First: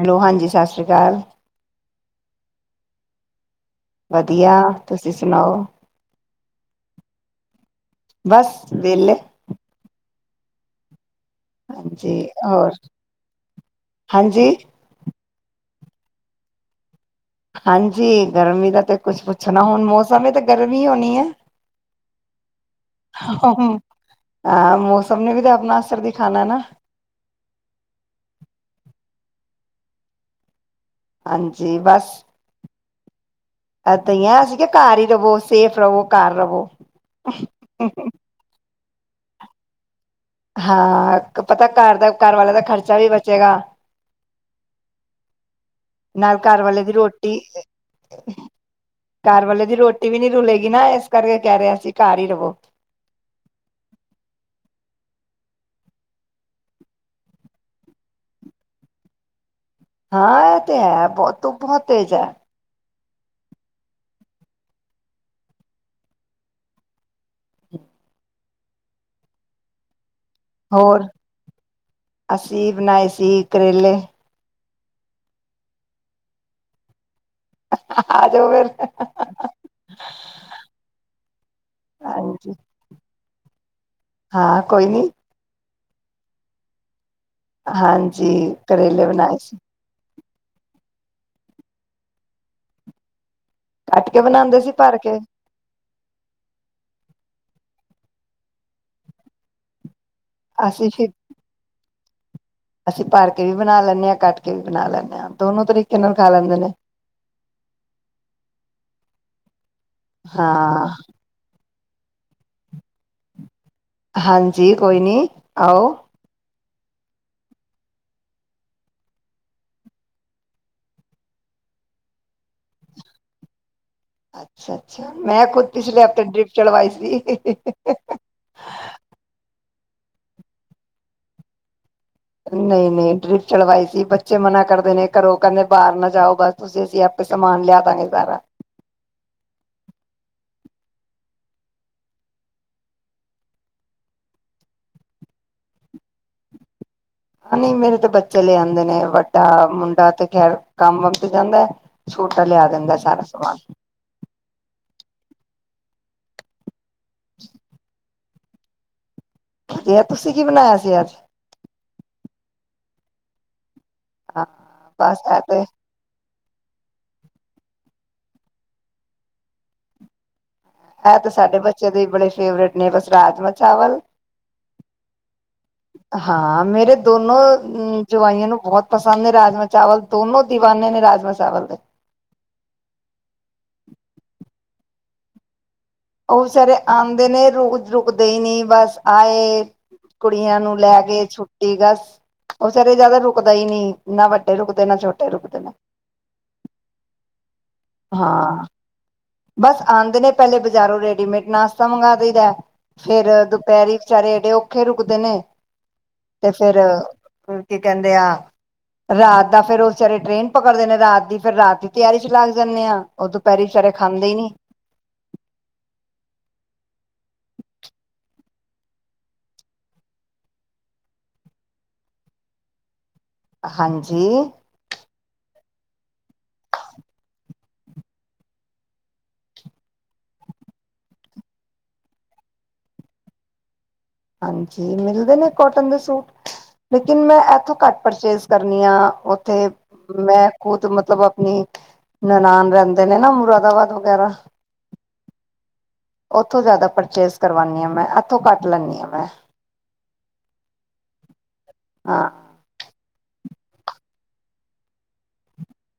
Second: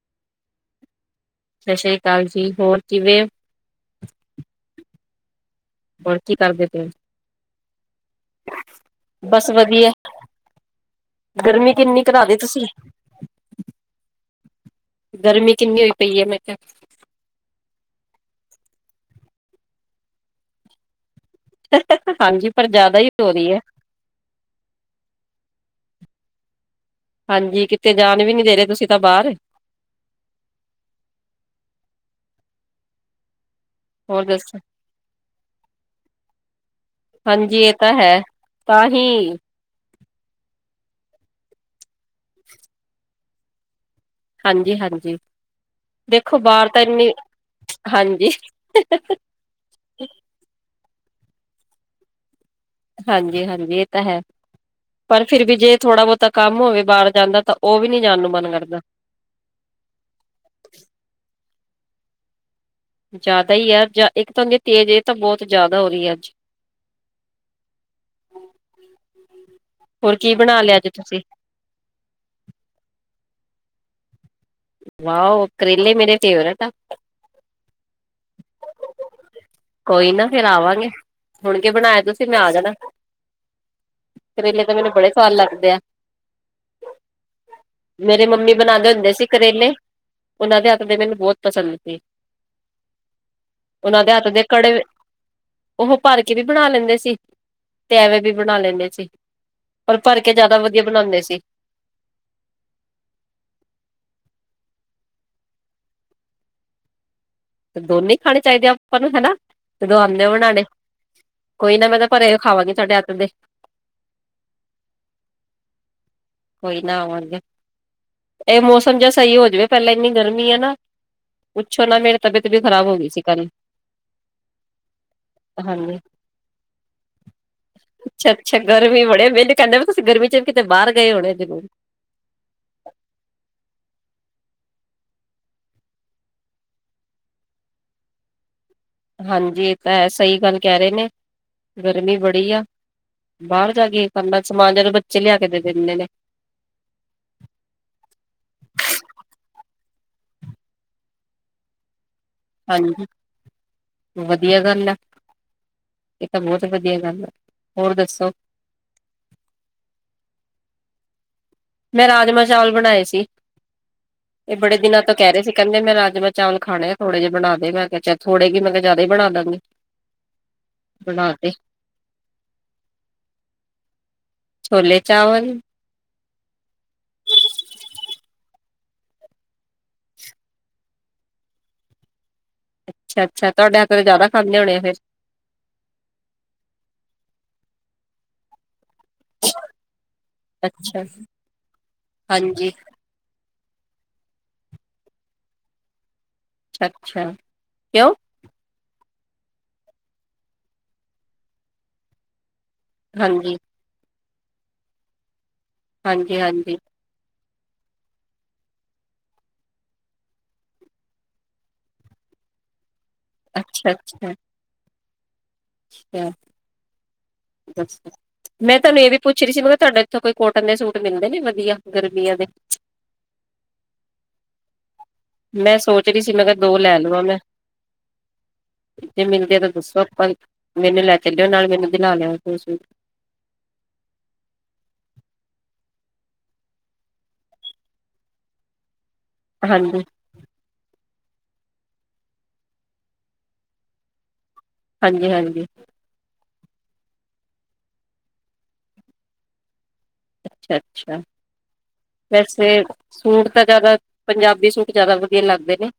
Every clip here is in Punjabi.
ਹੈਲੋ ਹਾਂਜੀ। ਸਤਿ ਸ਼੍ਰੀ ਅਕਾਲ। ਸਤਿ ਸ੍ਰੀ ਅਕਾਲ ਜੀ ਹੋਰ ਕਿਵੇਂ। ਵਧੀਆ ਤੁਸੀਂ ਸੁਣਾਓ। ਹੋਰ ਕੀ ਕਰਦੇ ਪ ਬਸ ਵਿਹਲੇ ਬਸ ਵਧੀਆ ਗਰਮੀ ਕਿੰਨੀ ਹਾਂਜੀ ਘਾ ਦੀ ਤੁਸੀਂ ਹੋਰ ਹਾਂਜੀ ਗਰਮੀ ਕਿੰਨੀ ਹੋ ਪਈ ਐ ਮੈਂ ਕਿਹਾ ਹਾਂਜੀ ਗਰਮੀ ਦਾ ਤੇ ਕੁਛ ਪੁੱਛਣਾ ਹੁਣ ਮੌਸਮ ਤਾਂ ਗਰਮੀ ਹੋਣੀ ਹੈ ਹਾਂਜੀ ਪਰ ਜ਼ਿਆਦਾ ਹੀ ਹੋ ਰਹੀ ਹੈ। ਹਾਂ ਮੌਸਮ ਨੇ ਵੀ ਤਾਂ ਆਪਣਾ ਅਸਰ ਦੇਖਿਆ ਖਣਾ ਨਾ ਹਾਂਜੀ ਕਿਤੇ ਜਾਣ ਵੀ ਨੀ ਦੇ ਰਹੇ ਤੁਸੀਂ ਤਾਂ ਬਾਹਰ ਹਾਂਜੀ ਬਸ ਆਹ ਤ ਹੋਰ ਆ ਦੱਸੋ ਅਸੀਂ ਕਿ ਘਰ ਹੀ ਰਵੋ ਸੇਫ ਰਵੋ ਘਰ ਰਵੋ ਨਹੀਂਹੀ ਹਾਂ ਪਤਾ ਘਰ ਦਾ ਘਰ ਵਾਲਿਆਂ ਦਾ ਖਰਚਾ ਵੀ ਬਚੇਗਾ ਹਾਂਜੀ ਹਾਂਜੀ ਨਾਲ ਦੇਖੋ ਘਰ ਬਾਹਰ ਤਾਂ ਵਾਲੇ ਦੀ ਇੰਨੀ ਰੋਟੀ ਹਾਂਜੀ ਘਰ ਵਾਲੇ ਦੀ ਰੋਟੀ ਵੀ ਨੀ ਰੁਲੇਗੀ ਨਾ ਇਸ ਕਰਕੇ ਕਹਿ ਰਿਹਾ ਸੀ ਘਰ ਹੀ ਰਵੋ ਹਾਂਜੀ ਹਾਂਜੀ ਇਹ ਤਾਂ ਹੈ ਪਰ ਫਿਰ ਵੀ ਜੇ ਥੋੜ੍ਹਾ ਬਹੁਤਾ ਕੰਮ ਹੋਵੇ ਬਾਹਰ ਜਾਂਦਾ ਤਾਂ ਉਹ ਵੀ ਨੀ ਜਾਣ ਨੂੰ ਮਨ ਕਰਦਾ ਹਾਂ ਇਹ ਤੇ ਹੈ ਬਹੁ ਤ ਬਹੁਤ ਤੇਜ਼ ਹੈ ਜ਼ਿਆਦਾ ਹੀ ਯਾਰ ਇੱਕ ਤਾਂ ਹੁੰਦੀ ਤੇਜ਼ ਇਹ ਤਾਂ ਬਹੁਤ ਜ਼ਿਆਦਾ ਹੋ ਰਹੀ ਹੈ ਅੱਜ ਹੋਰ ਕੀ ਬਣਾ ਲਿਆ ਅੱਜ ਹੋਰ ਤੁਸੀਂ? ਅਸੀਫ ਨਾਇਸੀਕ ਕਰੇਲੇ ਵਾਓ! ਕਰੇਲੇ ਮੇਰੇ ਫੇਵਰੇਟ ਆ। ਆ ਜਾਓ ਫਿਰ ਕੋਈ ਨਾ ਫੇਰ ਆਵਾਂਗੇ, ਹੁਣ ਕੇ ਬਣਾਇਆ ਤੁਸੀਂ ਮੈਂ ਆ ਹਾਂਜੀ ਜਾਣਾ। ਹਾਂ ਕਰੇਲੇ ਤਾਂ ਕੋਈ ਮੈਨੂੰ ਨੀ ਬੜੇ ਸਵਾਦ ਲੱਗਦੇ ਆ। ਮੇਰੇ ਹਾਂਜੀ ਮੰਮੀ ਬਣਾਉਂਦੇ ਕਰੇਲੇ ਹੁੰਦੇ ਸੀ ਬਣਾ ਕਰੇਲੇ ਉਹਨਾਂ ਦੇ ਹੱਥ ਦੇ ਮੈਨੂੰ ਬਹੁਤ ਪਸੰਦ ਸੀ। ਉਹਨਾਂ ਕੱਟ ਦੇ ਕੇ ਹੱਥ ਦੇ ਬਣਾਉਂਦੇ ਸੀ ਕੜੇ, ਭਰ ਕੇ ਉਹ ਭਰ ਕੇ ਵੀ ਬਣਾ ਲੈਂਦੇ ਸੀ। ਤ ਐਵੇਂ ਵੀ ਬਣਾ ਲੈਂਦੇ ਸੀ। ਪਰ ਭਰ ਕੇ ਜਿਆਦਾ ਵਧੀਆ ਅਸੀਂ ਫਿਰ ਬਣਾਉਂਦੇ ਸੀ ਅਸੀਂ ਭਰ ਕੇ ਵੀ ਬਣਾ ਲੈਣੇ ਆ, ਕੱਟ ਕੇ ਵੀ ਬਣਾ ਲੈਨੇ ਆ, ਦੋਨੋ ਤਰੀਕੇ ਨਾਲ ਖਾ ਲੈਂਦੇ ਨੇ। ਦੋਨੇ ਖਾਣੇ ਚਾਹੀਦੇ ਆ ਆਪਾਂ ਨੂੰ ਹੈਨਾ। ਜਦੋਂ ਆਉਂਦੇ ਓ ਬਣਾਣੇ। ਹਾਂ ਕੋਈ ਨਾ ਮੈਂ ਤਾਂ ਭਰੇ ਹੋਏ ਖਾਵਾਂਗੀ ਤੁਹਾਡੇ ਹੱਥ ਦੇ। ਹਾਂਜੀ ਕੋਈ ਨੀ ਆਓ। ਕੋਈ ਨਾ ਆਵਾਂਗੇ ਇਹ ਮੌਸਮ ਜ ਸਹੀ ਹੋ ਜਾਵੇ ਪਹਿਲਾਂ ਇੰਨੀ ਗਰਮੀ ਆ ਨਾ ਪੁੱਛੋ ਨਾ ਮੇਰੀ ਤਬੀਅਤ ਵੀ ਖ਼ਰਾਬ ਹੋ ਗਈ ਸੀ ਕਲ। ਅੱਛਾ ਅੱਛਾ ਮੈਂ ਖੁਦ ਹਾਂਜੀ ਪਿਛਲੇ ਹਫ਼ਤੇ ਡਰਿਪ ਚਲਵਾਈ ਸੀ। ਅੱਛਾ ਅੱਛਾ ਗਰਮੀ ਬੜੇ ਮੈਨੂੰ ਕਹਿੰਦੇ ਵੀ ਤੁਸੀਂਰਮੀ ਚ ਵੀ ਕਿਤੇ ਬਾਹਰ ਗ ਹੋਣੇ ਜ਼ਰੂਰ ਨਹੀਂ ਨਹੀਂ ਡਰਿਪ ਚੜਵਾਈ ਸੀ ਬੱਚੇ ਮਨਾ ਕਰਦੇ ਨੇ ਘਰੋਂ ਕਹਿੰਦੇ ਬਾਹਰ ਨਾ ਜਾਓ ਬਸ ਤੁਸੀਂ ਅਸੀਂ ਆਪੇ ਸਮਾਨ ਲਿਆ ਦਾਂਗੇ ਸਾਰਾ। ਹਾਂਜੀ ਇਹ ਤਾਂ ਹੈ ਸਹੀ ਗੱਲ ਕਹਿ ਰਹੇ ਨੇ ਗਰਮੀ ਬੜੀ ਆ, ਬਾਹਰ ਜਾ ਕੇ ਕਰਨਾ ਸਮਾਨ ਜਦੋਂ ਬੱਚੇ ਲਿਆ ਕੇ ਦੇ ਦੇ ਦਿੰਦੇ ਨੇ। ਨਹੀਂ ਮੇਰੇ ਡਾ ਤੇ ਖੈਰ ਕੰਮ ਮੁੱਕ ਜਾਂਦਾ ਏ ਛੋਟਾ ਲਿਆ ਦਿਂਦਾ ਹੈ ਹਾਂਜੀ ਸਾਰਾ ਸਮਾਨ। ਵਧੀਆ ਗੱਲ ਇਹ ਤਾਂ ਬਹੁਤ ਵਧੀ ਵਧੀਆ ਗੱਲ ਹੋਰ ਦੱਸੋ, ਤੁਸੀਂ ਕੀ ਬਣਾਇਆ ਸੀ ਅੱਜ। ਮੈਂ ਰਾਜਮਾਂ ਚਾਵਲ ਬਣਾਏ ਸੀ। ਹਾਂ ਇਹ ਬੜੇ ਦਿਨਾਂ ਤੋਂ ਬਸ ਕਹਿ ਇਹ ਰਹੇ ਸੀ ਤੇ ਕਹਿੰਦੇ ਮੈਂ ਰਾਜਮਾ ਚਾਵਲ ਖਾਣੇ ਆ ਥੋੜੇ ਜਿਹੇ ਬਣਾ ਦੇ ਮੈਂ ਕਿਹਾ ਥੋੜੇ ਜ ਮੈਂ ਕਿਹਾ ਜ਼ਿਆਦਾ ਹੀ ਬਣਾ ਦਾਂਗੀ। ਇਹ ਤੇ ਸਾਡੇ ਬੱਚੇ ਦੇ ਬੜੇ ਫੇਵਰੇਟ ਨੇ ਬਸ ਰਾਜਮਾਂ ਚਾਵਲ ਛੋਲੇ ਚਾਵਲ ਹਾਂ ਮੇਰੇ ਦੋਨੋ ਜਵਾਈਆਂ ਨੂੰ ਬਹੁਤ ਪਸੰਦ ਨੇ ਰਾਜਮਾਂ ਚਾਵਲ ਦੋਨੋ ਦੀਵਾਨੇ ਨੇ ਰਾਜਮਾਂ ਚਾਵਲ ਦੇ। ਅੱਛਾ ਅੱਛਾ ਤੁਹਾਡੇ ਹੱਥੋਂ ਤਾਂ ਜ਼ਿਆਦਾ ਖਾਂਦੇ ਹੋਣੇ ਆ ਫਿਰ। ਉਹ ਵਿਚਾਰੇ ਆਉਂਦੇ ਨੇ ਰੋਜ਼ ਰੁਕਦੇ ਹੀ ਨਹੀਂ ਬਸ ਆਏ ਕੁੜੀਆਂ ਨੂੰ ਅੱਛਾ ਲੈਗੇ ਛੁੱਟੀ ਬਸ ਹਾਂਜੀ ਉਹ ਸਾਰੇ ਜਿਆਦਾ ਰੁਕ ਪਤਾ ਹੀ ਨਹੀਂ ਨਾ ਵੱਡੇ ਰੁਕਦੇ ਨਾ ਛੋਟੇ ਰੁਕਦੇ ਨੇ। ਅੱਛਾ ਕਿਉਂ ਹਾਂ ਬਸ ਆਉਂਦੇ ਨੇ ਪਹਿਲੇ ਬਜ਼ਾਰੋਂ ਰੈਡੀਮੇਡ ਨਾਸ਼ਤਾ ਮੰਗਵਾ ਦਈਦਾ ਫੇਰ ਹਾਂਜੀ ਦੁਪਹਿਰੀ ਵਿਚਾਰੇ ਏਡੇ ਔਖੇ ਰੁਕਦੇ ਨੇ। ਹਾਂਜੀ ਤੇ ਹਾਂਜੀ ਫੇਰ ਕੀ ਕਹਿੰਦੇ ਆ ਰਾਤ ਦਾ ਫੇਰ ਉਹ ਵਿਚਾਰੇ ਟ੍ਰੇਨ ਪਕੜਦੇ ਨੇ ਰਾਤ ਦੀ ਫਿਰ ਰਾਤ ਦੀ ਤਿਆਰੀ ਚ ਲੱਗ ਜਾਂਦੇ ਆ। ਉਹ ਦੁਪਹਿਰੀ ਆਦੇ ਨੀ ਅਛਾ [inaudible] ਮੈਂ ਤੁਹਾਨੂੰ ਇਹ ਵੀ ਪੁੱਛ ਰਹੀ ਸੀ, ਮੈਂ ਕਿਹਾ ਤੁਹਾਡੇ ਇੱਥੋਂ ਕੋਈ ਕੋਟਨ ਦੇ ਸੂਟ ਮਿਲਦੇ ਨੇ ਵਧੀਆ ਗਰਮੀਆਂ ਦੇ। ਹਾਂਜੀ ਮੈਂ ਸੋਚ ਰਹੀ ਸੀ ਮੈਂ ਕਿਹਾ ਦੋ ਲੈ ਲਵਾਂ ਮੈਂ ਜੇ ਮਿਲਦੇ ਤਾਂ ਦੱਸੋ ਆਪਾਂ। ਮੈਨੂੰ ਲੈ ਚੱਲਿਓ ਨਾਲ ਮੈਨੂੰ ਦਿਲਾ ਲਿਆ ਕੋਈ ਸੂਟ ਹਾਂਜੀ ਮਿਲਦੇ ਨੇ ਕੋਟਨ ਦੇ ਸੂਟ ਲੇਕਿਨ ਮੈਂ ਇਥੋਂ ਘੱਟ ਪਰਚੇਸ ਕਰਨੀ ਆ। ਉੱਥੇ ਹਾਂਜੀ ਮੈਂ ਖੁਦ ਮ ਮਤਲਬ ਆਪਣੀ ਨਨਾਣ ਰਹਿੰਦੇ ਨੇ ਨਾ ਮੁਰਾਦਾਬਾਦ ਵਗੈਰਾ ਹਾਂਜੀ ਹਾਂਜੀ ਉ ਓਥੋਂ ਜ਼ਿਆਦਾ ਪਰਚੇਜ ਕਰਵਾਉਨਦੀ ਆ ਮੈਂ ਇੱਥੋਂ ਘੱਟ ਲੈਂਦੀ ਹ ਮੈਂ ਅੱਛਾ ਅੱਛਾ ਹਾਂ ਵੈਸੇ ਸੂਟ ਤਾਂ ਜਿਆਦਾ ਪੰਜਾਬੀ ਸੂਟ ਜ਼ਿਆਦਾ ਵਧੀਆ ਲੱਗਦੇ ਨੇ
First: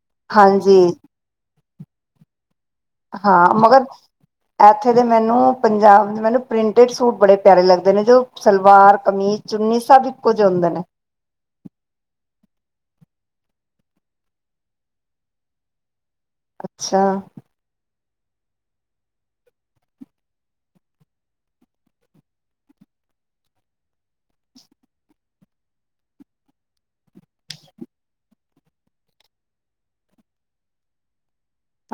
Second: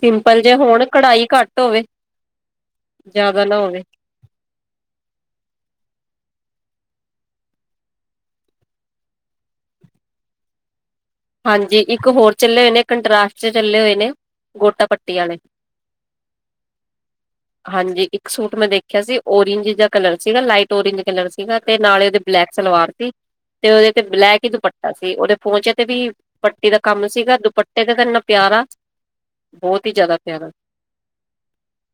ਸਿੰਪਲ ਜੇ ਹਾਂਜੀ ਹੋਣ ਕਢਾਈ ਘੱਟ ਹੋਵੇ ਜ਼ਿਆਦਾ ਹਾਂ ਨਾ ਹੋਵੇ ਮਗਰ ਇੱਥੇ ਦੇ ਮੈਨੂੰ ਪੰਜਾਬ ਮੈਨੂੰ ਪ੍ਰਿੰਟਡ ਸੂਟ ਬੜੇ ਪਿਆਰੇ ਲੱਗਦੇ ਨੇ ਜੋ ਸਲਵਾਰ ਕਮੀਜ਼ ਚੁੰਨੀ ਸਭ ਇਕੋ ਜਿਹੇ ਹੁੰਦੇ ਨੇ ਹਾਂਜੀ ਇੱਕ ਹੋਰ ਚੱਲੇ ਹੋਏ ਨੇ ਕੰਟਰਾਸ਼ਟ ਚੱਲੇ ਹੋਏ ਨੇ ਗੋਟਾ ਪੱਟੀ ਵਾਲੇ ਅੱਛਾ ਹਾਂਜੀ ਇੱਕ ਸੂਟ ਮੈਂ ਦੇਖਿਆ ਸੀ ਔਰਇੰਜ ਦਾ ਕਲਰ ਸੀਗਾ ਲਾਈਟ ਓਰੇਂਜ ਕਲਰ ਸੀਗਾ ਤੇ ਨਾਲੇ ਉਹਦੇ ਬਲੈਕ ਸਲਵਾਰ ਸੀ ਤੇ ਉਹਦੇ ਤੇ ਬਲੈਕ ਹੀ ਦੁਪੱਟਾ ਸੀ ਉਹਦੇ ਪੋਚੇ ਤੇ ਵੀ ਪੱਟੀ ਦਾ ਕੰਮ ਸੀਗਾ ਦੁਪੱਟੇ ਤੇ ਤਾਂ ਇੰਨਾ ਪਿਆਰਾ ਬਹੁਤ ਹੀ ਜ਼ਿਆਦਾ ਪਿਆਰਾ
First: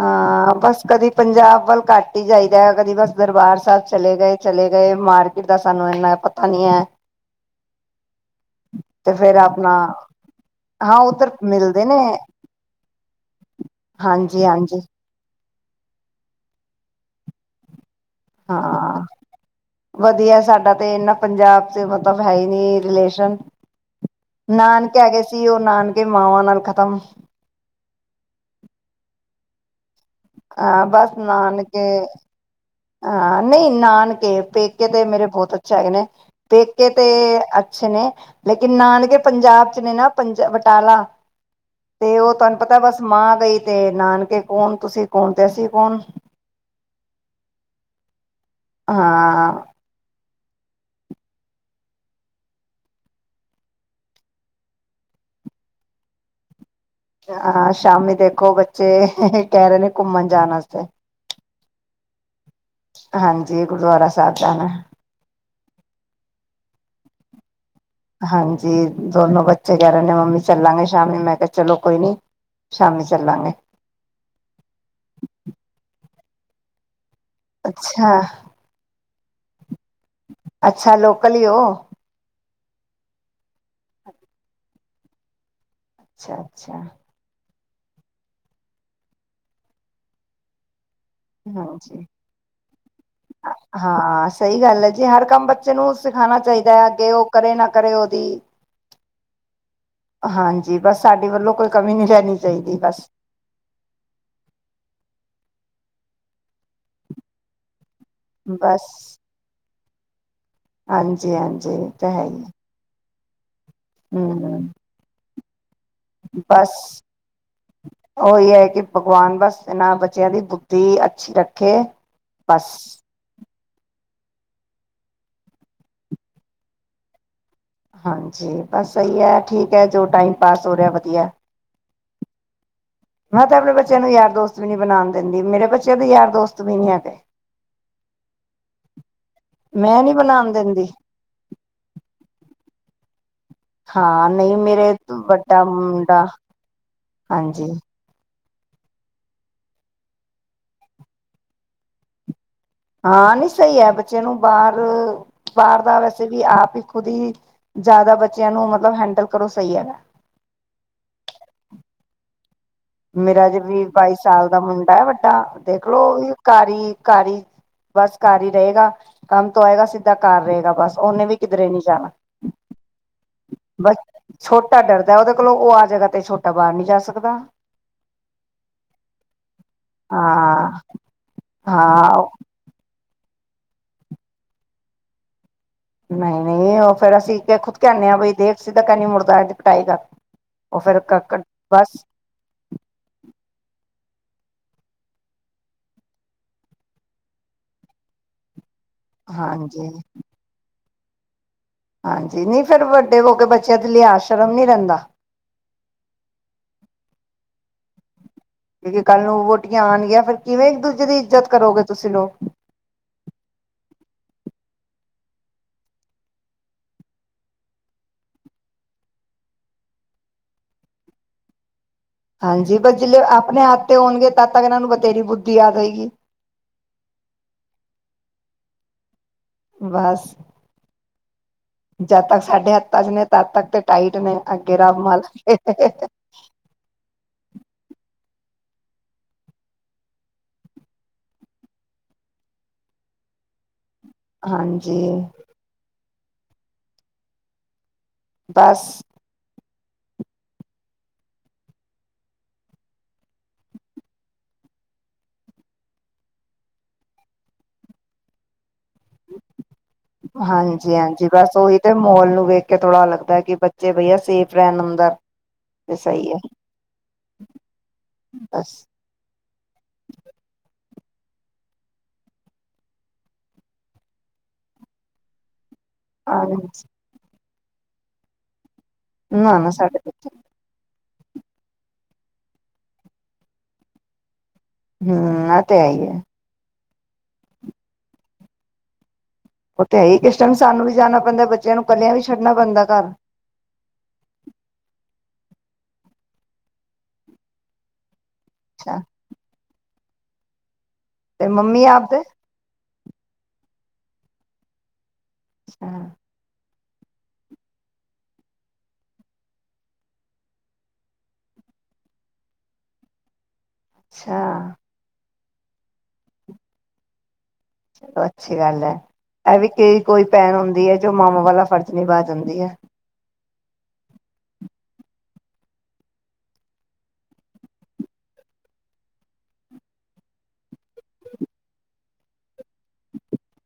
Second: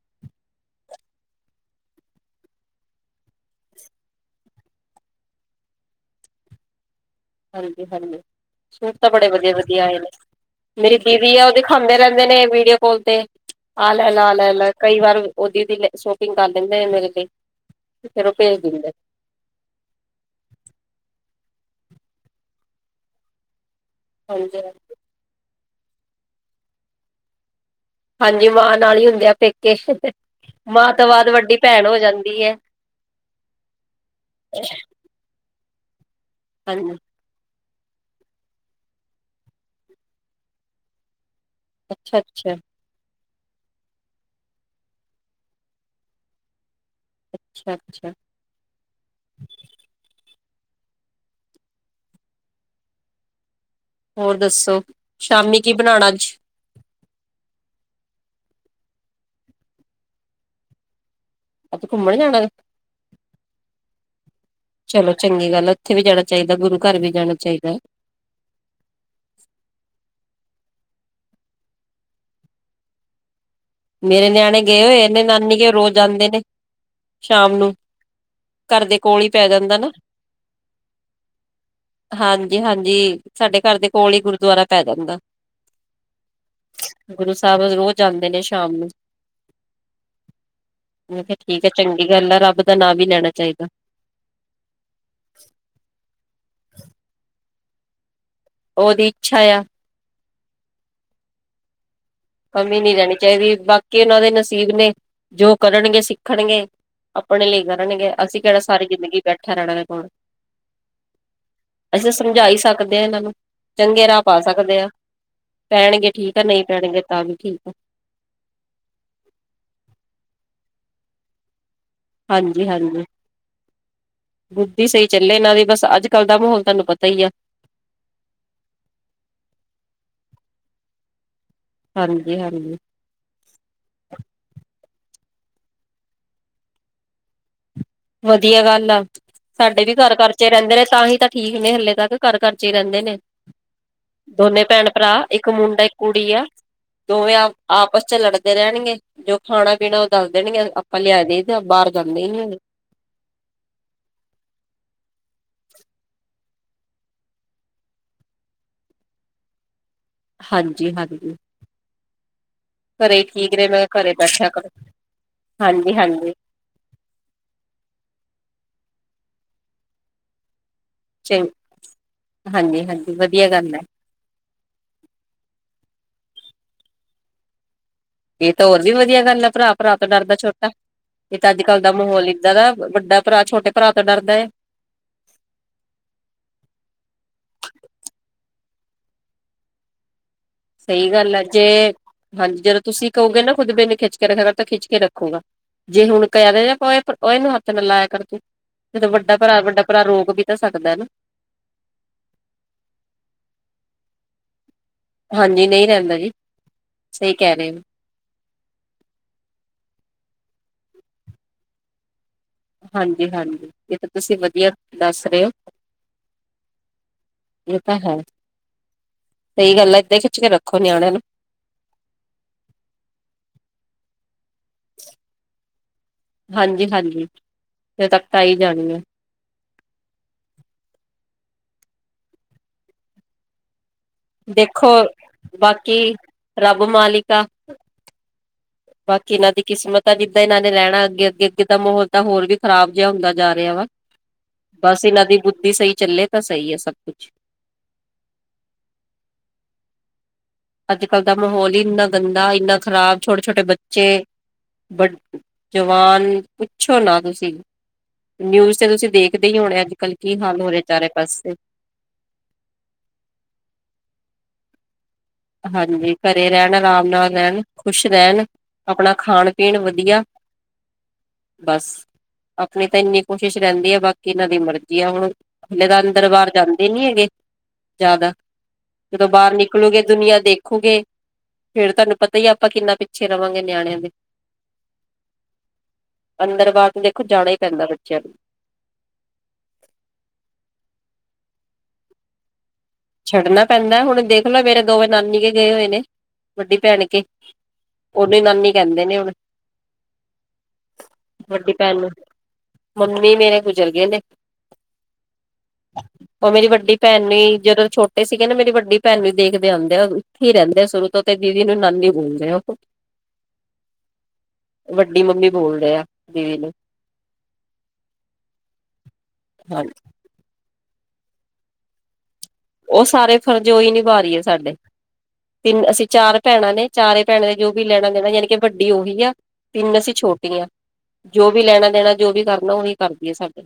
ਹਾਂ ਬਸ ਕਦੀ ਪੰਜਾਬ ਵੱਲ ਘੱਟ ਹੀ ਜਾਈਦਾ ਕਦੀ ਬਸ ਦਰਬਾਰ ਸਾਹਿਬ ਚਲੇ ਗਏ ਚਲੇ ਗਏ ਮਾਰਕੀਟ ਦਾ ਸਾਨੂੰ ਇੰਨਾ ਪਤਾ ਨਹੀਂ ਹੈ ਹਾਂਜੀ ਹਾਂਜੀ ਸੂਟ ਤਾਂ ਤੇ ਬੜੇ ਫੇਰ ਵਧੀਆ ਆਪਣਾ ਵਧੀਆ ਆਏ ਨੇ ਹਾਂ ਮੇਰੀ ਉੱਧਰ ਦੀਦੀ ਆ ਉਹ ਮਿਲਦੇ ਦਿਖਾਂਦੇ ਰਹਿੰਦੇ ਨੇ ਵੀਡੀਓ ਕਾਲ ਤੇ ਆ ਹਾਂਜੀ ਲੈ ਲਾ ਹਾਂਜੀ ਕਈ ਵਾਰ ਓਹਦੀ ਦੀ ਸ਼ੋਪਿੰਗ ਕਰ ਲੈਂਦੇ ਆ ਮੇਰੇ ਤੇ ਹਾਂ ਵਧੀਆ ਸਾਡਾ ਤੇ ਐਨਾ ਪੰਜਾਬ ਚ ਮਤਲਬ ਹੈ ਹੀ ਨੀ ਰਿਲੇਸ਼ਨ ਹਾਂਜੀ ਨਾਨਕ ਹੈ ਗਏ ਸੀ ਉਹ ਨਾਨਕੇ ਮਾਵਾਂ ਨਾਲ ਖਤਮ ਹਾਂਜੀ ਮਾਂ ਨਾਲ ਹੀ ਹੁੰਦੇ ਆ ਪੇਕੇ ਤੇ ਅਹ ਮਾਂ ਤੋਂ ਬਸ ਬਾਅਦ ਵੱਡੀ ਭੈਣ ਹੋ ਨਾਨਕੇ ਜਾਂਦੀ ਹੈ ਹਾਂ ਨਹੀਂ ਨਾਨਕੇ ਪੇਕੇ ਤੇ ਮੇਰੇ ਬਹੁਤ ਅੱਛਾ ਹੈਗੇ ਨੇ ਪੇਕੇ ਹਾਂਜੀ ਤੇ ਅੱਛੇ ਨੇ ਲੇਕਿਨ ਨਾਨਕੇ ਪੰਜਾਬ ਚ ਨੇ ਨਾ ਪੰਜ ਬਟਾਲਾ ਅੱਛਾ ਤੇ ਉਹ ਅੱਛਾ ਤੁਹਾਨੂੰ ਪਤਾ ਬਸ ਮਾਂ ਬਈ ਤੇ ਨਾਨਕੇ ਕੌਣ ਤੁਸੀਂ ਕੌਣ ਤੇ ਅਸੀਂ ਕੌਣ ਅੱਛਾ ਅੱਛਾ ਹਾਂ ਹੋਰ ਦੱਸੋ ਸ਼ਾਮੀ ਕੀ ਬਣਾਣਾ ਅੱਜ ਹਾਂ ਸ਼ਾਮੀ ਦੇਖੋ ਬੱਚੇ ਕਹਿ ਰਹੇ ਨੇ ਘੁੰਮਣ ਜਾਣ ਵਾਸਤੇ ਅੱਛਾ ਘੁੰਮਣ ਜਾਣਾ ਹਾਂਜੀ ਗੁਰਦੁਆਰਾ ਸਾਹਿਬ ਜਾਣਾ ਚਲੋ ਚੰਗੀ ਗੱਲ ਆ ਉੱਥੇ ਵੀ ਜਾਣਾ ਚਾਹੀਦਾ ਗੁਰੂ ਘਰ ਵੀ ਜਾਣਾ ਚਾਹੀਦਾ ਹੈ ਹਾਂਜੀ ਦੋਨੋ ਬੱਚੇ ਕਹਿ ਰਹੇ ਨੇ ਮੰਮੀ ਚੱਲਾਂਗੇ ਸ਼ਾਮੀ ਮੈਂ ਕਿਹਾ ਚਲੋ ਕੋਈ ਨੀ ਸ਼ਾਮੀ ਚੱਲਾਂਗੇ ਮੇਰੇ ਨਿਆਣੇ ਗਏ ਹੋਏ ਇਹਨੇ ਨਾਨੀ ਕੇ ਰੋਜ਼ ਜਾਂਦੇ ਨੇ ਸ਼ਾਮ ਨੂੰ ਅੱਛਾ ਘਰ ਦੇ ਕੋਲੀ ਹੀ ਪੈ ਜਾਂਦਾ ਨਾ ਅੱਛਾ ਲੋਕਲ ਹੀ ਹੋ ਹਾਂਜੀ ਹਾਂਜੀ ਸਾਡੇ ਘਰ ਦੇ ਕੋਲ ਹੀ ਗੁਰਦੁਆਰਾ ਪੈ ਜਾਂਦਾ। ਅੱਛਾ, ਅੱਛਾ। ਸਭ ਰੋਜ਼ ਜਾਂਦੇ ਨੇ ਸ ਸ਼ਾਮ ਨੂੰ ਮੈਂ ਕਿਹਾ ਠੀਕ ਹੈ ਹਾਂਜੀ ਚੰਗੀ ਗੱਲ ਆ ਰੱਬ ਦਾ ਨਾਂ ਵੀ ਲੈਣਾ ਚਾਹੀਦਾ। ਹਾਂ ਸਹੀ ਗੱਲ ਹੈ ਜੀ, ਹਰ ਕੰਮ ਬੱਚੇ ਨੂੰ ਸਿਖਾਣਾ ਚਾਹੀਦਾ ਹੈ ਅੱਗੇ ਉਹ ਕਰੇ ਨਾ ਕਰੇ ਉਹਦੀ ਉਹਦੀ ਇੱਛਾ ਆ। ਹਾਂਜੀ ਬਸ ਸਾਡੇ ਵੱਲੋਂ ਕੋਈ ਕਮੀ ਨੀ ਰਹਿਣੀ। ਚਾਹੀਦੀ ਕਮੀ ਨੀ ਬਸ ਰਹਿਣੀ ਚਾਹੀਦੀ ਬਾਕੀ ਉਹਨਾਂ ਦੇ ਨਸੀਬ ਨੇ ਜੋ ਕਰਨਗੇ ਸਿੱ ਖਣਗੇ ਆਪਣੇ ਲਈ ਕਰਨਗੇ। ਅਸੀਂ ਕਿਹੜਾ ਸਾਰੀ ਜ਼ਿੰਦਗੀ ਬੈਠਿਆ ਰਹਿਣਾ। ਹੂੰ, ਹਾਂਜੀ-ਹਾਂਜੀ ਉਹ ਤਾ ਹੈ ਹੀ। ਸਮਝਾ ਸਕਦੇ ਹਾਂ ਇਹਨਾਂ ਨੂੰ ਚੰਗੇ ਰਾਹ ਪਾ ਹਮ ਸਕਦੇ ਆਂ। ਪੈਣਗੇ ਠੀਕ ਆ ਨਹੀਂ ਬਸ ਪੈਣਗੇ ਵੀ ਠੀਕ ਆ ਉਹੀ ਹੈ ਕਿ ਭਗਵਾਨ ਬਸ ਇਹਨਾਂ ਬੱਚਿਆਂ ਦੀ ਦੀ ਅੱਛੀ ਲਗ ਕੇ ਹਾਂਜੀ ਬਸ ਹਾਂਜੀ ਬੁੱਧੀ ਸਹੀ ਚੱਲੇ ਇਹਨਾਂ ਦੀ ਬਸ ਅੱਜ- ਕੱਲ੍ਹ ਦਾ ਮਾਹੌਲ ਤੁਹਾਨੂੰ ਪਤਾ ਹੀ ਆ। ਹਾਂਜੀ ਬਸ ਸਹੀ ਹੈ ਠੀਕ ਹੈ, ਜੋ ਟਾਈਮ ਪਾਸ ਹੋ ਰਿਹਾ ਵਧੀਆ। ਹਾਂਜੀ-ਹਾਂਜੀ। ਮੈਂ ਤੇ ਆਪਣੇ ਬੱਚਿਆਂ ਨੂੰ ਯਾਰ ਦੋਸਤ ਵੀ ਨੀ ਬਣਾਣ ਦਿੰਦੀ ਮੇਰੇ ਬੱਚੇ ਦੇ ਯਾਰ ਦੋਸਤ ਵੀ ਨੀ ਹੈਗੇ। ਵਧੀਆ ਗੱਲ ਆ ਸਾਡੇ ਵੀ ਮੈਂ ਨੀ ਘਰ ਘਰ ਚੇ ਬਣਾਉਣ ਰਹਿੰਦੇ ਨੇ ਦਿੰਦੀ ਤਾਂ ਹੀ ਤਾਂ ਠੀਕ ਨੇ ਹਲੇ ਤੱਕ ਘਰ ਘਰ ਘਰ ਚੇ ਰਹਿੰਦੇ ਨੇ। ਹਾਂ ਨਹੀਂ ਦੋਨੇ ਭੈਣ ਮੇਰੇ ਭਰਾ ਇੱਕ ਵੱਡਾ ਮੁੰਡਾ ਇੱਕ ਕੁੜੀ ਆ ਦੋਵੇਂ ਹਾਂਜੀ ਆਪਸ ਚ ਲੜ ਰਹਿਣਗੇ ਜੋ ਖਾਣਾ ਪੀਣਾ ਉਹ ਦੱਸ ਦੇਣਗੇ, ਆਪਾਂ ਲਿਆ ਦੇਈ ਦਾ ਬਾਹਰ ਜਾਂਦੇ ਹੀ ਨਹੀਂ। ਹਾਂ ਨੀ ਸਹੀ ਹੈ ਬੱਚਿਆਂ ਨੂੰ ਬਾਹਰ- ਬਾਹਰ ਦਾ ਵੈਸੇ ਵੀ ਆਪ ਹੀ ਖੁਦ ਹੀ ਜ਼ਿਆਦਾ ਬੱਚਿਆਂ ਨੂੰ ਮਤਲਬ ਹੈਂਡਲ ਕਰੋ ਸਹੀ ਹੈਗਾ। ਹਾਂਜੀ- ਹਾਂਜੀ। ਘਰੇ ਮੇਰਾ ਠੀਕ ਜੀ ਰਹੇ ਮੈਂ ਵੀਹ ਕਿਹਾ ਘਰੇ ਬਾਈ ਸਾਲ ਬੈਠਿਆ ਦਾ ਕਰੋ ਮੁੰਡਾ ਹੈ ਵੱਡਾ ਹਾਂਜੀ ਦੇਖਲੋ ਵੀ ਹਾਂਜੀ ਘਰ ਈ ਘਰ ਈ ਬਸ ਘਰ ਈ ਰਹੇਗਾ। ਕੰਮ ਤੋਂ ਆਏਗਾ ਸਿੱਧਾ ਘਰ ਰਹੇਗਾ ਬਸ। ਉਹਨੇ ਵੀ ਚੰ ਕਿਧਰੇ ਨੀ ਜਾਣਾ, ਹਾਂਜੀ ਹਾਂਜੀ ਵਧੀਆ ਗੱਲ ਹੈ ਬਸ ਛੋਟਾ ਡਰਦਾ ਉਹਦੇ ਕੋਲੋਂ ਉਹ ਆ ਜਗ੍ਹਾ ਤੇ ਛੋ ਛੋਟਾ ਬਾਹਰ ਨੀ ਜਾ ਸਕਦਾ। ਇਹ ਤਾਂ ਹੋਰ ਵੀ ਵਧੀਆ ਗੱਲ ਹੈ ਭਰਾ-ਭਰਾ ਤੋਂ ਡਰਦਾ ਛੋਟਾ, ਹਾਂ ਇਹ ਤਾਂ ਅੱਜ-ਕੱਲ ਦਾ ਹਾਂ ਮਾਹੌਲ ਇਦਾਂ ਦਾ ਵੱਡਾ ਭਰਾ ਛੋਟੇ ਭਰਾ ਤੋਂ ਡਰਦਾ ਹੈ। ਨਹੀਂ ਨਹੀਂ ਉਹ ਫੇਰ ਅਸੀਂ ਖੁਦ ਕਹਨੇ ਹਾਂ ਬਈ ਦੇਖ ਸਿੱਧਕ ਏ ਨਹੀ ਮੁੜਦਾ ਏਦੀ ਪਿਟਾਈ ਕਰ। ਉਹ ਫੇਰ ਸਹੀ ਗੱਲ ਹੈ ਜੇ ਬਸ ਹਾਂਜੀ ਜਦੋਂ ਤੁਸੀਂ ਕਹੋਗੇ ਨਾ ਖੁਦ ਬਿਨ ਖਿੱਚ ਰੱਖਿਆ ਕਰ ਤਾਂ ਖਿੱਚ ਕੇ ਰੱਖੂਗਾ ਜੇ ਹੁਣ ਕਹਦੇ ਉਹ ਇਹਨੂੰ ਹੱਥ ਨਾਲ ਲਾਇਆ ਕਰ ਤੂੰ। ਜਦੋਂ ਵੱਡਾ ਭਰਾ ਵੱਡਾ ਹਾਂਜੀ ਭਰਾ ਰੋਕ ਵੀ ਤਾਂ ਸਕਦਾ ਹੈ ਨਾ। ਹਾਂਜੀ ਨਹੀਂ ਫੇਰ ਵੱਡੇ ਹੋ ਕੇ ਬੱਚਿਆਂ ਚ ਲਿਆਜ ਸ਼ਰਮ ਨੀ ਰਹਿੰਦਾ। ਕਹ ਰਹੇ ਨੇ। ਕਿਉਂਕਿ ਕੱਲ ਨੂੰ ਵੋਟੀਆਂ ਆਉਣਗੀਆਂ ਫਿਰ ਕਿਵੇਂ ਇੱਕ ਦੂਜੇ ਦੀ ਇੱਜਤ ਕਰੋਗੇ ਤੁਸੀਂ ਲੋਗ। ਹਾਂਜੀ ਹਾਂਜੀ ਇਹ ਤਾਂ ਤੁਸੀਂ ਵਧੀਆ ਦੱਸ ਰਹੇ ਹੋ। ਇਹ ਤਾਂ ਹੈ, ਸਹੀ ਗੱਲ ਹੈ ਏਦਾਂ ਖਿੱਚ ਕੇ ਰੱਖੋ ਨਿਆਣਿਆਂ ਨੂੰ। ਹਾਂਜੀ ਪਰ ਜਿਲੇ ਆਪਣੇ ਹੱਥ ਤੇ ਹੋਣਗੇ ਤਥ ਤਕ ਇਹਨਾਂ ਨੂੰ ਬਥੇਰੀ ਬੁੱਧੀ ਆ ਗਈ। ਹੂੰ ਹਾਂਜੀ ਹਾਂਜੀ ਔਦੋ ਤੱਕ ਆਈ ਜਾਣੀ ਹੈ। ਬਸ ਜਦ ਤੱਕ ਸਾਡੇ ਹੱਥਾਂ ਚ ਨੇ ਤਦ ਤੱਕ ਤੇ ਟਾਈਟ ਨੇ ਅੱਗੇ ਦੇਖੋ ਰੱਬ ਬਾਕੀ ਮਾਲਕ ਰੱਬ ਮਾਲਿਕ ਆ। ਬਾਕੀ ਇਹਨਾਂ ਦੀ ਕਿਸਮਤ ਆ ਜਿੱਦਾਂ ਇਹਨਾਂ ਨੇ ਰਹਿਣਾ ਅੱਗੇ ਅੱਗੇ ਅੱਗੇ ਦਾ ਮਾਹੌਲ ਤਾਂ ਹੋਰ ਵੀ ਖ਼ਰਾਬ ਜਿਹਾ ਹੁੰਦਾ ਜਾ ਰਿਹਾ ਵਾ। ਬਸ ਹਾਂਜੀ ਇਹ ਨ ਦੀ ਬੁੱਧੀ ਸਹੀ ਚੱਲੇ, ਤਾਂ ਸਹੀ ਹੈ ਸਭ ਕੁਛ। ਬਸ ਅੱਜ ਕੱਲ ਦਾ ਮਾਹੌਲ ਹੀ ਇੰਨਾ ਗੰਦਾ ਇੰਨਾ ਖ਼ਰਾਬ ਛੋਟੇ ਛੋਟੇ ਬੱਚੇ ਜਵਾਨ ਪੁੱਛੋ ਨਾ ਤੁਸੀਂ ਨਿਊਜ਼ ਤੇ ਤੁਸੀਂ ਦੇਖਦੇ ਹੀ ਹੋਣੇ ਅੱਜ ਕੱਲ ਕੀ ਹਾਲ ਹੋ ਰਿਹਾ ਹਾਂਜੀ ਚਾਰੇ ਹਾਂਜੀ ਪਾਸੇ ਬਸ ਉਹੀ ਤੇ ਮਾਹੋਲ ਨੂੰ ਵੇਖ ਕੇ ਥੋੜਾ ਲੱਗਦਾ ਕਿ ਬੱਚੇ ਵਈਆ ਸੇਫ ਵਹਿਮ ਹੁੰਦਾ। ਹਾਂਜੀ ਘਰੇ ਰਹਿਣ ਆਰਾਮ ਨਾਲ ਰਹਿਣ ਖ਼ੁਸ਼ ਰਹਿਣ ਬਸ ਆਪਣਾ ਖਾਣ ਪੀਣ ਵਧੀਆ। ਬਸ ਆਪਣੀ ਤਾਂ ਇੰਨੀ ਕੋਸ਼ਿਸ਼ ਰਹਿੰਦੀ ਆ, ਬਾਕੀ ਇਹਨਾਂ ਦੀ ਮਰਜ਼ੀ ਆ ਹੁਣ। ਹਲੇ ਤਾਂ ਅੰਦਰ ਬਾਹਰ ਜਾਂਦੇ ਨੀ ਹੈਗੇ। ਜ਼ਿਆਦਾ ਜਦੋਂ ਬਾਹਰ ਨਾ ਨਾ ਸਾਡੇ ਨਿਕਲੋਗੇ ਬੱਚੇ ਦੁਨੀਆਂ ਦੇਖੋਗੇ। ਫੇਰ ਤੁਹਾਨੂੰ ਪਤਾ ਹੀ ਆਪਾਂ ਕਿੰਨਾ ਪਿੱਛੇ ਰਵਾਂਗੇ ਨਿਆਣਿਆਂ ਦੇ। ਹੂੰ ਆ ਤੇ ਹੈਈ ਹੈ। ਅੰਦਰ ਬਾਹਰ ਦੇਖੋ ਜਾਣਾ ਹੀ ਪੈਂਦਾ ਬੱਚਿਆਂ ਨੂੰ ਉਹ ਤੇ ਹੈ ਹੀ ਕਿਸ ਟਾਈਮ ਸਾਨੂੰ ਵੀ ਜਾਣਾ ਪੈਂਦਾ ਬੱਚਿਆਂ ਨੂੰ ਕੱਲਿਆਂ ਵੀ ਛੱਡਣਾ ਪੈਂਦਾ। ਘਰ ਛੱਡਣਾ ਪੈਂਦਾ ਹੁਣ ਦੇਖ ਲੋ ਮੇਰੇ ਦੋਵੇਂ ਨਾਨੀ ਗਏ ਹੋਏ ਨੇ ਵੱਡੀ ਭੈਣ ਕੇ। ਉਨ ਹੀ ਨਾਨੀ ਅੱਛਾ ਕਹਿੰਦੇ ਨੇ ਹੁਣ। ਤੇ ਵੱਡੀ ਮੰਮੀ ਭੈਣ ਨੂੰ ਆਪਦੇ। ਮੰਮੀ ਮੇਰੇ ਗੁਜ਼ਰ ਗਏ ਨੇ। ਅੱਛਾ ਉਹ ਮੇਰੀ ਵੱਡੀ ਭੈਣ ਨੇ ਹੀ ਜਦੋਂ ਛੋਟੇ ਸੀਗੇ ਨਾ ਮੇਰੀ ਵੱਡੀ ਭੈਣ ਵੀ ਦੇਖਦੇ ਆਦੇ ਆ ਉੱਥੇ ਹੀ ਰਹਿੰਦੇ ਆ ਸ਼ੁਰੂ ਤੋਂ ਤੇ ਦੀਦੀ ਨੂੰ ਨਾਨੀ ਬੋਲਦੇ ਆ ਉਹ। ਅੱਛਾ। ਵੱਡੀ ਮੰਮੀ ਬੋਲਦੇ ਆ ਦੀਦੀ ਨੂੰ। ਅੱਛੀ ਗੱਲ ਹੈ ਇਹ ਵੀ ਹਾਂਜੀ ਕਈ ਕੋਈ ਭੈਣ ਹੁੰ ਹੈ ਜੋ ਮਾਵਾਂ ਵਾਲਾ ਫ਼ਰਜ਼ ਨਿਭਾ ਦੀ ਹੈ। ਫਰਜ ਓਹੀ ਨਿਭਾ ਰਹੀ ਹੈ ਸਾਡੇ ਤਿੰਨ ਅਸੀਂ ਚਾਰ ਭੈਣਾਂ ਨੇ ਚਾਰੇ ਭੈਣਾਂ ਨੇ ਜੋ ਵੀ ਲੈਣਾ ਦੇਣਾ ਯਾਨੀ ਕਿ ਵੱਡੀ ਉਹੀ ਆ ਤਿੰਨ ਅਸੀਂ ਛੋਟੀ ਆ ਜੋ ਵੀ ਲੈਣਾ ਦੇਣਾ ਜੋ ਵੀ ਕਰਨਾ ਉਹੀ ਕਰਦੀ ਹੈ ਸਾਡੇ।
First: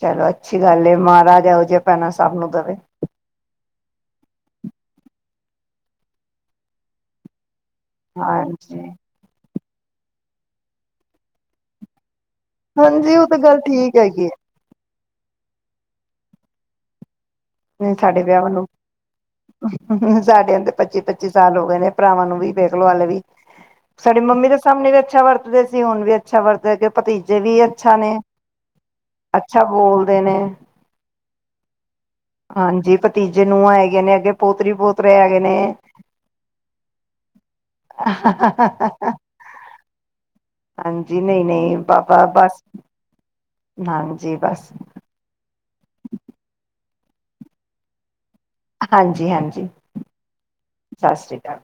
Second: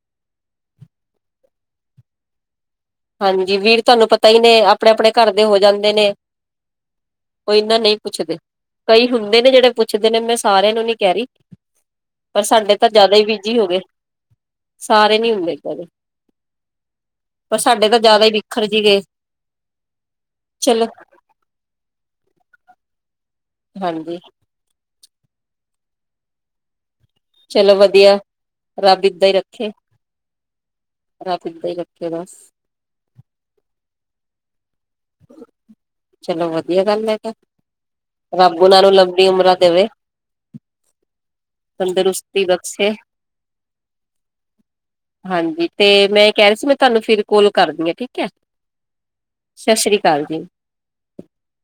ਚਲੋ ਅੱਛੀ ਗੱਲ ਏ ਮਹਾਰਾਜ ਇਹੋ ਜਿਆਂ ਭੈਣਾਂ ਸਭ ਨੂੰ ਦਵੇ। ਹਾਂਜੀ ਵੀਰ ਤੁਹਾਨੂੰ ਪਤਾ ਹੀ ਨੇ ਆਪਣੇ-ਆਪਣੇ ਘਰ ਦੇ ਹੋ ਜਾਂਦੇ ਨੇ। ਉਹ ਇਨਾਂ ਨਹੀਂ ਪੁੱਛਦੇ ਹਾਂਜੀ ਕਈ ਹੁੰਦੇ ਨੇ ਜਿਹੜੇ ਪੁੱਛਦੇ ਨੇ ਮੈਂ ਸਾਰਿਆਂ ਨੂੰ ਨੀ ਕਹਿ ਰਹੀ। ਪਰ ਸਾਡੇ ਜ਼ਿਆਦਾ ਹਾਂਜੀ ਹੀ ਉਹ ਤਾਂ ਬਿਜੀ ਗੱਲ ਹੋ ਗਏ ਠੀਕ ਹੈਗੀ ਏ। ਸਾਰੇ ਨੀ ਹੁੰਦੇ ਇਦਾਂ ਦੇ। ਪਰ ਤਾਂ ਸਾਡੇ ਜ਼ਿਆਦਾ ਹੀ ਵਿਆਹ ਨੂੰ, ਬਿਖਰ ਜੀ ਗਏ ਸਾਡੇ ਤੇ ਚਲੋ ਪੱਚੀ-ਪੱਚੀ ਸਾਲ ਹੋ ਗਏ ਨੇ ਭਰਾਵਾਂ ਨੂੰ ਵੀ। ਵੇਖਲੋ ਆਲੇ ਵੀ ਹਾਂਜੀ ਸਾਡੀ ਮੰਮੀ ਦੇ ਸਾਮਣੇ ਵੀ ਅ ਅੱਛਾ ਵਰਤਦੇ ਸੀ ਹੁਣ ਵੀ ਅੱਛਾ ਵਰਤੇ ਗੇ। ਭਤੀਜੇ ਵੀ ਚਲੋ ਅੱਛਾ ਨੇ ਵਧੀਆ ਰੱਬ ਏਦਾਂ ਹੀ ਅੱਛਾ ਰੱਖੇ ਬੋਲਦੇ ਨੇ। ਰੱਬ ਇਦਾਂ ਹੀ ਰ ਹਾਂਜੀ ਭਤੀਜੇ ਨੂੰਆ ਹੈਗੀਆਂ ਨੇ ਅੱਗੇ ਪੁਤਰੀ ਪੋਤਰੇ ਹੈਗੇ ਨੇ ਚਲੋ ਵਧੀਆ ਗੱਲ ਹੈ ਤਾਂ ਰੱਬ ਉਹਨਾਂ ਨੂੰ ਲੰਬੀ ਉਮਰਾਂ ਦੇਵੇ ਹਾਂਜੀ ਨਹੀਂ-ਨਹੀਂ ਬਾਬਾ ਤੰਦਰੁਸਤੀ ਬਸ ਬਖਸ਼ੇ ਹਾਂਜੀ ਬਸ। ਹਾਂਜੀ ਤੇ ਮੈਂ ਕਹਿ ਰਹੀ ਸੀ ਮੈਂ ਤੁਹਾਨੂੰ ਫਿਰ ਕੋਲ ਕਰਦੀ ਹਾਂ ਠੀਕ ਹੈ। ਹਾਂਜੀ-ਹਾਂਜੀ। ਸਤਿ ਸ੍ਰੀ ਅਕਾਲ ਜੀ। ਸਤਿ ਸ਼੍ਰੀ ਅਕਾਲ।